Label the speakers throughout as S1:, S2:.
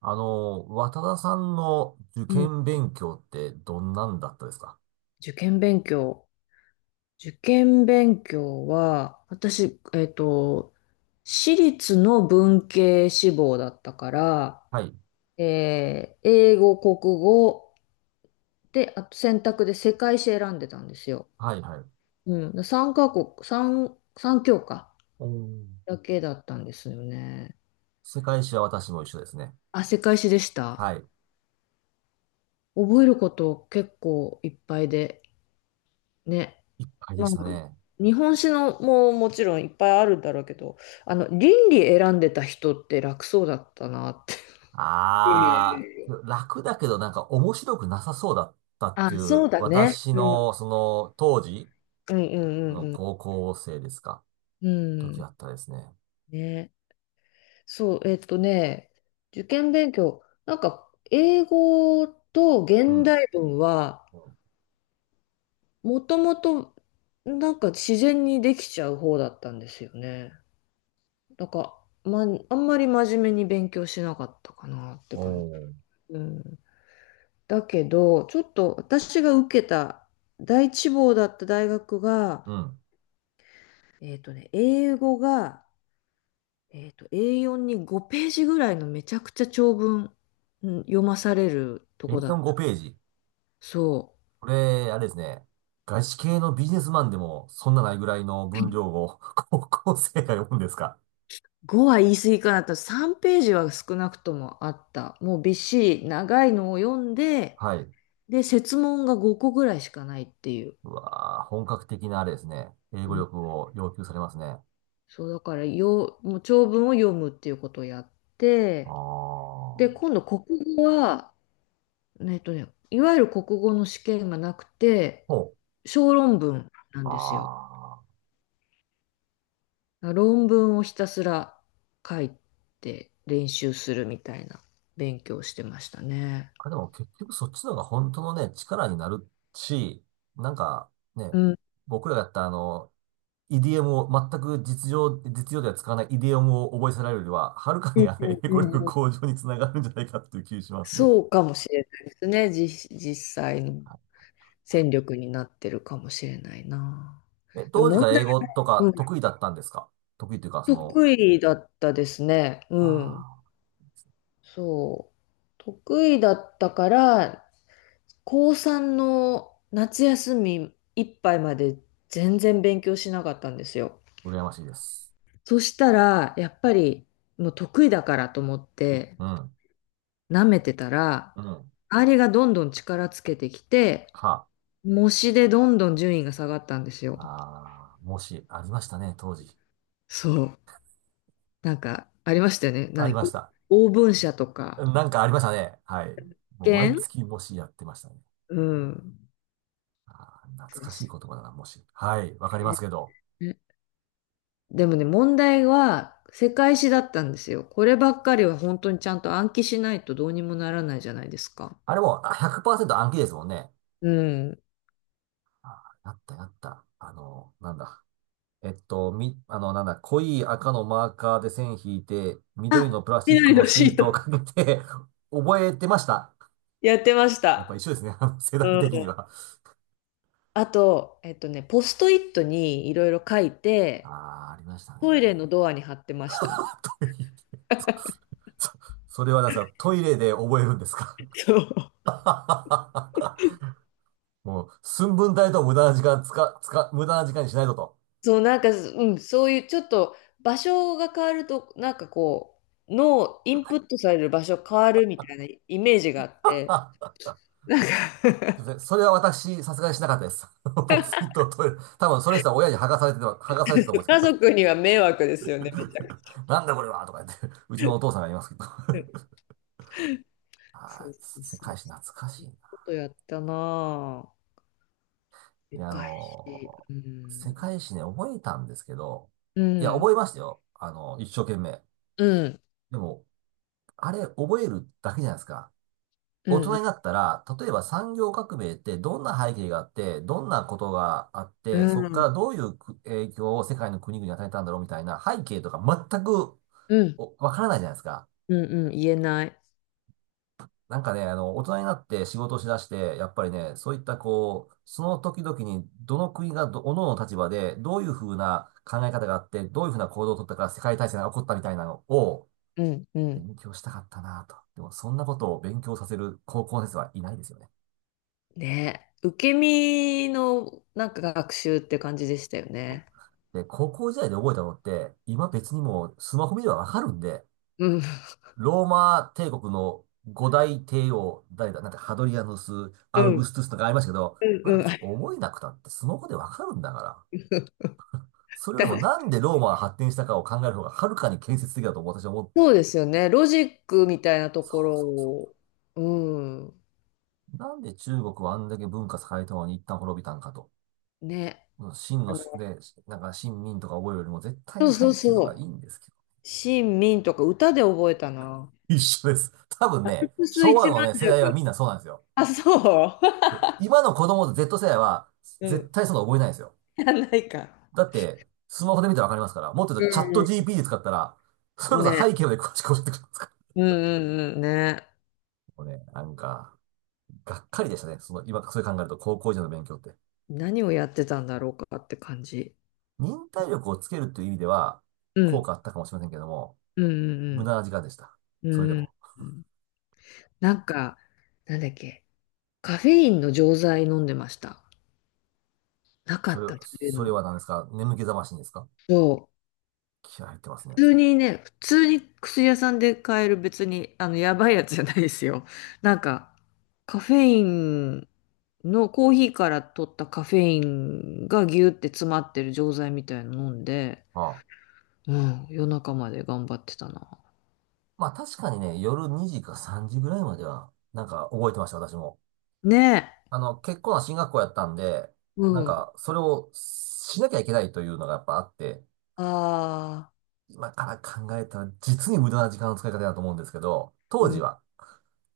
S1: 渡田さんの受
S2: うん、
S1: 験勉強ってどんなんだったですか？
S2: 受験勉強。受験勉強は、私、私立の文系志望だったから、
S1: はい。
S2: 英語、国語で、あと選択で世界史選んでたんですよ。
S1: はい、はい。
S2: うん、3カ国、3、三教科
S1: おー。
S2: だけだったんですよね。
S1: 世界史は私も一緒ですね。
S2: あ、世界史でした。
S1: はい。
S2: 覚えること結構いっぱいで、ね、
S1: いっぱいで
S2: まあ、
S1: したね。
S2: 日本史のももちろんいっぱいあるんだろうけど、倫理選んでた人って楽そうだったなって。いやいや
S1: あ
S2: いや、
S1: ー、楽だけどなんか面白くなさそうだったっ
S2: あ、
S1: てい
S2: そ
S1: う、
S2: うだね。
S1: 私
S2: うん、うん
S1: のその当時
S2: う
S1: の
S2: んうん
S1: 高校生ですか？
S2: うん。う
S1: 時あ
S2: ん。
S1: ったですね。
S2: ね。そう、受験勉強、なんか、英語と
S1: う
S2: 現
S1: ん。
S2: 代文は、もともと、なんか自然にできちゃう方だったんですよね。なんか、ま、あんまり真面目に勉強しなかったかなって
S1: お
S2: 感
S1: ー。
S2: じ。うん。だけど、ちょっと私が受けた第一志望だった大学が、
S1: うん。
S2: 英語が、A4 に5ページぐらいのめちゃくちゃ長文うん読まされるとこだっ
S1: A4 5
S2: た。
S1: ページ。
S2: そ
S1: これ、あれですね。外資系のビジネスマンでも、そんなないぐらいの分量を 高校生が読むんですか？
S2: う。5は言い過ぎかなと。3ページは少なくともあった。もうびっしり長いのを読んで、
S1: はい。
S2: で、設問が5個ぐらいしかないっていう。
S1: うわー、本格的なあれですね。英
S2: う
S1: 語
S2: ん
S1: 力を要求されますね。
S2: そう、だからよ、もう長文を読むっていうことをやっ
S1: あ
S2: て、で、
S1: あ。
S2: 今度国語は、いわゆる国語の試験がなくて、
S1: ほう。
S2: 小論文なん
S1: あ
S2: ですよ。
S1: あ。
S2: 論文をひたすら書いて練習するみたいな勉強をしてましたね。
S1: あ、でも結局そっちの方が本当のね、力になるし、なんかね、
S2: うん、
S1: 僕らがやったイディオムを、全く実情、実用では使わないイディオムを覚えさせられるよりは、はるか
S2: う
S1: に
S2: ん
S1: あの
S2: うん
S1: 英語力
S2: うん、
S1: 向上につながるんじゃないかっていう気がしますね。
S2: そうかもしれないですね。実際の戦力になってるかもしれないな。
S1: え、
S2: で
S1: 当時
S2: 問
S1: から
S2: 題、
S1: 英語と
S2: う
S1: か
S2: ん、
S1: 得意だったんですか？得意というか、
S2: 得意だったですね。うん。
S1: あ
S2: そう。得意だったから、高3の夏休みいっぱいまで全然勉強しなかったんですよ。
S1: あ、羨ましいです。
S2: そしたら、やっぱりもう得意だからと思って
S1: うん、
S2: 舐めてたら、
S1: うん、
S2: 周りがどんどん力つけてきて、
S1: は、
S2: 模試でどんどん順位が下がったんですよ。
S1: ああ、もし、ありましたね、当時。
S2: そう。なんかありましたよね。
S1: あり
S2: 何、
S1: ました。
S2: お応募者とか、
S1: なんかありましたね。はい。もう
S2: 試
S1: 毎
S2: 験。
S1: 月もしやってましたね。
S2: うん。
S1: ああ、懐かしい言葉だな、もし。はい、わかりますけど。
S2: でもね、問題は世界史だったんですよ。こればっかりは本当にちゃんと暗記しないとどうにもならないじゃないですか。
S1: あれもあ100%暗記ですもんね。
S2: うん。
S1: ああ、やったやった。なんだ。み、なんだ、濃い赤のマーカーで線引いて、緑のプラスチック
S2: 緑
S1: の
S2: のシ
S1: シー
S2: ー
S1: トを
S2: ト。
S1: かけて 覚えてました。
S2: やってまし
S1: やっぱ一
S2: た。
S1: 緒ですね。あの世代
S2: うん。
S1: 的には。
S2: あと、ポストイットにいろいろ書い
S1: あ
S2: て、
S1: あ、ありましたね。
S2: トイレのドアに貼ってましたね。
S1: トイレ。そ、そそれはなんですか、トイレで覚えるんですか？
S2: そう。
S1: もう、寸分たりとも無駄な時間つか、つか、無駄な時間にしないぞと。
S2: そう、なんか、うん、そういうちょっと場所が変わると、なんかこう、脳、インプットされる場所変わるみたいなイメージがあって、
S1: あ、
S2: なんか
S1: すいません。それは私、さすがにしなかったです。防水とトイレ、多分それしたら親に剥がされてた、剥がされてたと思う んです、きっ
S2: 家
S1: と。
S2: 族には迷惑ですよね、めちゃくち
S1: なんだこれはとか言って、うちのお父さんが言いますけど。
S2: ゃ。
S1: は
S2: そう
S1: い、
S2: そう
S1: 世
S2: そう。
S1: 界史懐かしいな。
S2: ことやったなぁ。
S1: い
S2: で
S1: や、
S2: か返し。う
S1: 世
S2: ん。
S1: 界史ね、覚えたんですけど、
S2: う
S1: いや、
S2: ん。
S1: 覚えましたよ。一生懸命。
S2: うん。
S1: でも、あれ、覚えるだけじゃないですか。
S2: う
S1: 大人
S2: ん。
S1: になったら、例えば産業革命ってどんな背景があって、どんなことがあっ
S2: う
S1: て、そ
S2: ん。
S1: こか
S2: うん。
S1: らどういう影響を世界の国々に与えたんだろうみたいな背景とか全くわからないじゃないですか。
S2: うん。うん。言えない。
S1: なんかね、大人になって仕事をしだして、やっぱりね、そういったこう、その時々にどの国が各々の立場で、どういうふうな考え方があって、どういうふうな行動を取ったから世界大戦が起こったみたいなのを
S2: うん。うん。
S1: 勉強したかったなと。でも、そんなことを勉強させる高校の先生はいないですよね。
S2: ね。受け身のなんか学習って感じでしたよね。
S1: で、高校時代で覚えたのって、今別にもうスマホ見ればわかるんで、
S2: うん。
S1: ローマ帝国の五大帝王、誰だ、なんかハドリアヌス、
S2: う
S1: アウグ
S2: ん。
S1: ストゥスとかありましたけど、
S2: う
S1: ま
S2: ん。
S1: だ
S2: うん。
S1: 別に覚えなくたってスマホでわかるんだから。それよりもなんでローマが発展したかを考える方がはるかに建設的だと私は思う。
S2: そうですよね。ロジックみたいなと
S1: そ
S2: ころ
S1: うそ
S2: を。う
S1: う。なんで中国はあんだけ文化栄えたのに一旦滅びたんかと。
S2: ん。ね。
S1: 秦
S2: あ
S1: の
S2: の、
S1: 宿で、なんか秦民とか覚えるよりも絶対
S2: そ
S1: に
S2: うそう
S1: 廃棄と
S2: そ
S1: かいいん
S2: う。
S1: ですけど。
S2: シン・ミンとか歌で覚えたな。
S1: 一緒です。多分
S2: アル
S1: ね、
S2: プス
S1: 昭
S2: 一
S1: 和
S2: 万
S1: のね、世代は
S2: 尺。
S1: みんなそうなんですよ。
S2: あ、そう
S1: で、今の子供と Z 世代は
S2: う
S1: 絶
S2: ん。
S1: 対そんなの覚えないですよ。
S2: やんないか。
S1: だって、スマホで見たらわかりますから、もっと言
S2: う
S1: うとチャット
S2: ん
S1: GP で使ったら、それ
S2: うん。
S1: こそ
S2: ね。
S1: 背景まで詳しく教えてくれますから。
S2: うんうんうん。ね。
S1: もうね、なんか、がっかりでしたね。今、それ考えると高校時代の勉強って。
S2: 何をやってたんだろうかって感じ。
S1: 忍耐力をつけるという意味では、
S2: う
S1: 効
S2: ん。
S1: 果あったかもしれませんけども、
S2: う
S1: 無
S2: ん
S1: 駄な時間でした。
S2: うんう
S1: それで
S2: ん。うん。
S1: も。
S2: うんなんか、なんだっけ。カフェインの錠剤飲んでました。なかったっていう
S1: それは
S2: の。
S1: 何ですか？眠気覚ましにですか？
S2: そう。
S1: 気合入ってますね。
S2: 普通にね、普通に薬屋さんで買える別に、やばいやつじゃないですよ。なんか、カフェインのコーヒーから取ったカフェインがギューって詰まってる錠剤みたいの飲んで、
S1: ああ。
S2: うん、夜中まで頑張ってたな。
S1: まあ確かにね、夜2時か3時ぐらいまでは、なんか覚えてました、私も。
S2: ねえ。
S1: 結構な進学校やったんで、
S2: う
S1: なん
S2: ん。
S1: か、それをしなきゃいけないというのがやっぱあって、
S2: ああ、
S1: 今から考えたら実に無駄な時間の使い方だと思うんですけど、
S2: う
S1: 当
S2: ん、
S1: 時は、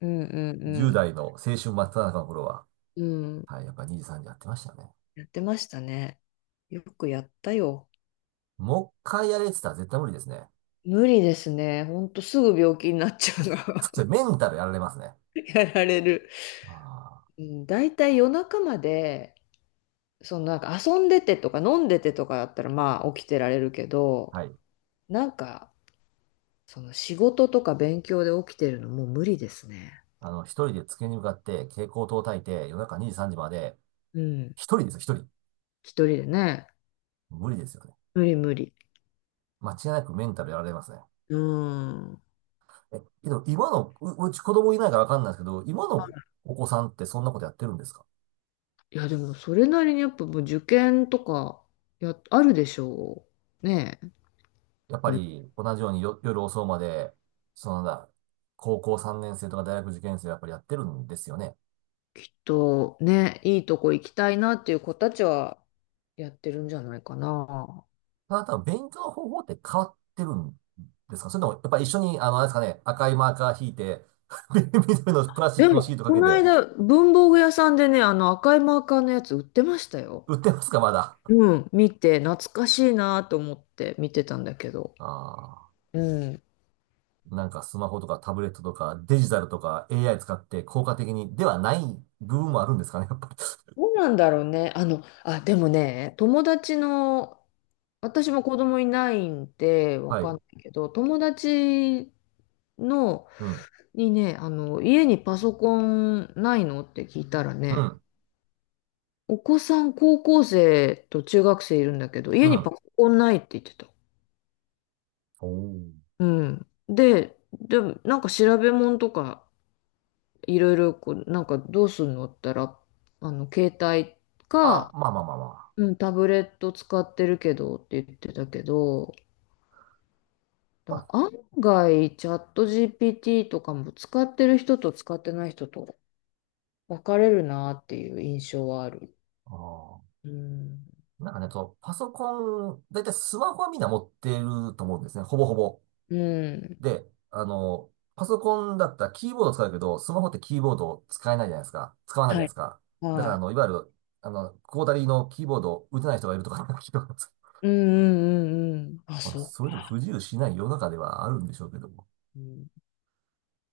S2: うん、うん、
S1: 10代の青春真っ只中の頃は、
S2: うん。
S1: はい、やっぱ2時3時やってましたね。
S2: やってましたね。よくやったよ。
S1: もう一回やれって言ったら絶対無理ですね。
S2: 無理ですね。ほんとすぐ病気になっちゃうの。
S1: それ メンタルやられますね。
S2: やられる。
S1: あー、
S2: うん、大体夜中まで、そのなんか遊んでてとか飲んでてとかだったらまあ起きてられるけど、
S1: はい。
S2: なんかその仕事とか勉強で起きてるのもう無理ですね。
S1: 一人で机に向かって蛍光灯を焚いて夜中2時3時まで、
S2: うん。
S1: 一人ですよ、一人。
S2: 一人でね。
S1: 無理ですよね。
S2: 無理無理。
S1: 間違いなくメンタルやられますね。
S2: うん。
S1: え、けど今の、うち子供いないからわかんないですけど、今のお子さんってそんなことやってるんですか？
S2: いや、でもそれなりにやっぱもう受験とかや、あるでしょう。ねえ。
S1: やっぱ
S2: うん、
S1: り同じようによ夜遅うまで、なんだ、高校3年生とか大学受験生はやっぱりやってるんですよね。
S2: きっとね、いいとこ行きたいなっていう子たちはやってるんじゃないかな。
S1: ただ、勉強の方法って変わってるんですか？それとも、やっぱり一緒に、あれですかね、赤いマーカー引いて、緑のプラスチッ
S2: で
S1: クのシ
S2: も、
S1: ートか
S2: こ
S1: け
S2: の
S1: て、
S2: 間、文房具屋さんでね、あの赤いマーカーのやつ売ってましたよ。
S1: 売ってますか、まだ。
S2: うん、見て、懐かしいなと思って見てたんだけど。
S1: あ
S2: うん。
S1: あ、なんかスマホとかタブレットとかデジタルとか AI 使って効果的にではない部分もあるんですかね、やっぱり。
S2: どうなんだろうね。あの、あ、でもね、友達の、私も子供いないんでわ
S1: は
S2: か
S1: い。
S2: んないけど、友達の、
S1: うん、
S2: にね、家にパソコンないのって聞いたら
S1: う
S2: ね、
S1: ん、
S2: お子さん高校生と中学生いるんだけど、
S1: う
S2: 家にパ
S1: ん。
S2: ソコンないって言ってた。
S1: おー、
S2: うん。で、でもなんか調べ物とか、いろいろこう、なんかどうするのって言ったら、携帯
S1: あ、
S2: か、
S1: まあまあまあまあ。
S2: うん、タブレット使ってるけどって言ってたけど、
S1: ま
S2: だ
S1: あ、
S2: 案外、チャット GPT とかも使ってる人と使ってない人と分かれるなっていう印象はある。
S1: あー
S2: うん。
S1: なんかね、そう、パソコン、だいたいスマホはみんな持ってると思うんですね、ほぼほぼ。
S2: うん。
S1: で、パソコンだったらキーボード使うけど、スマホってキーボード使えないじゃないですか。使わないじ
S2: は
S1: ゃないで
S2: い。
S1: すか。だから、
S2: は
S1: あ
S2: い。
S1: の、いわゆる、あの、クォータリーのキーボードを打てない人がいるとか、聞いたことあるんです
S2: うんうんうんうん。あ、
S1: まあ、
S2: そう
S1: それでも
S2: か。
S1: 不自由しない世の中ではあるんでしょうけども。
S2: うん、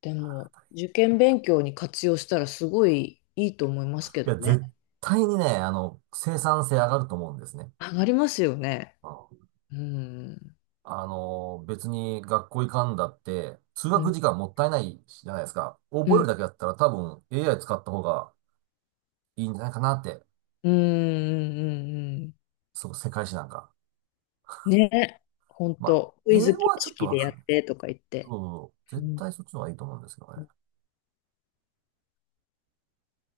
S2: で
S1: あ
S2: も、
S1: ー、
S2: 受験勉強に活用したらすごいいいと思いま
S1: 大
S2: すけ
S1: 変
S2: ど
S1: いや、
S2: ね。
S1: 絶対にね、生産性上がると思うんですね。
S2: 上がりますよね。
S1: うん。
S2: うん。
S1: 別に学校行かんだって、通
S2: う
S1: 学
S2: ん。
S1: 時間もったいないじゃないですか。
S2: う
S1: 覚える
S2: ん。
S1: だけだったら多分 AI 使った方がいいんじゃないかなって、
S2: うんうん
S1: そう、世界史なんか。
S2: うん。ね。本
S1: まあ、
S2: 当。クイ
S1: 英
S2: ズ
S1: 語
S2: 形
S1: はちょっと
S2: 式
S1: わ
S2: で
S1: か
S2: やっ
S1: んないです
S2: てとか言っ
S1: け
S2: て。
S1: ど、
S2: う
S1: 絶
S2: ん
S1: 対そっちの方がいいと思うんですけどね。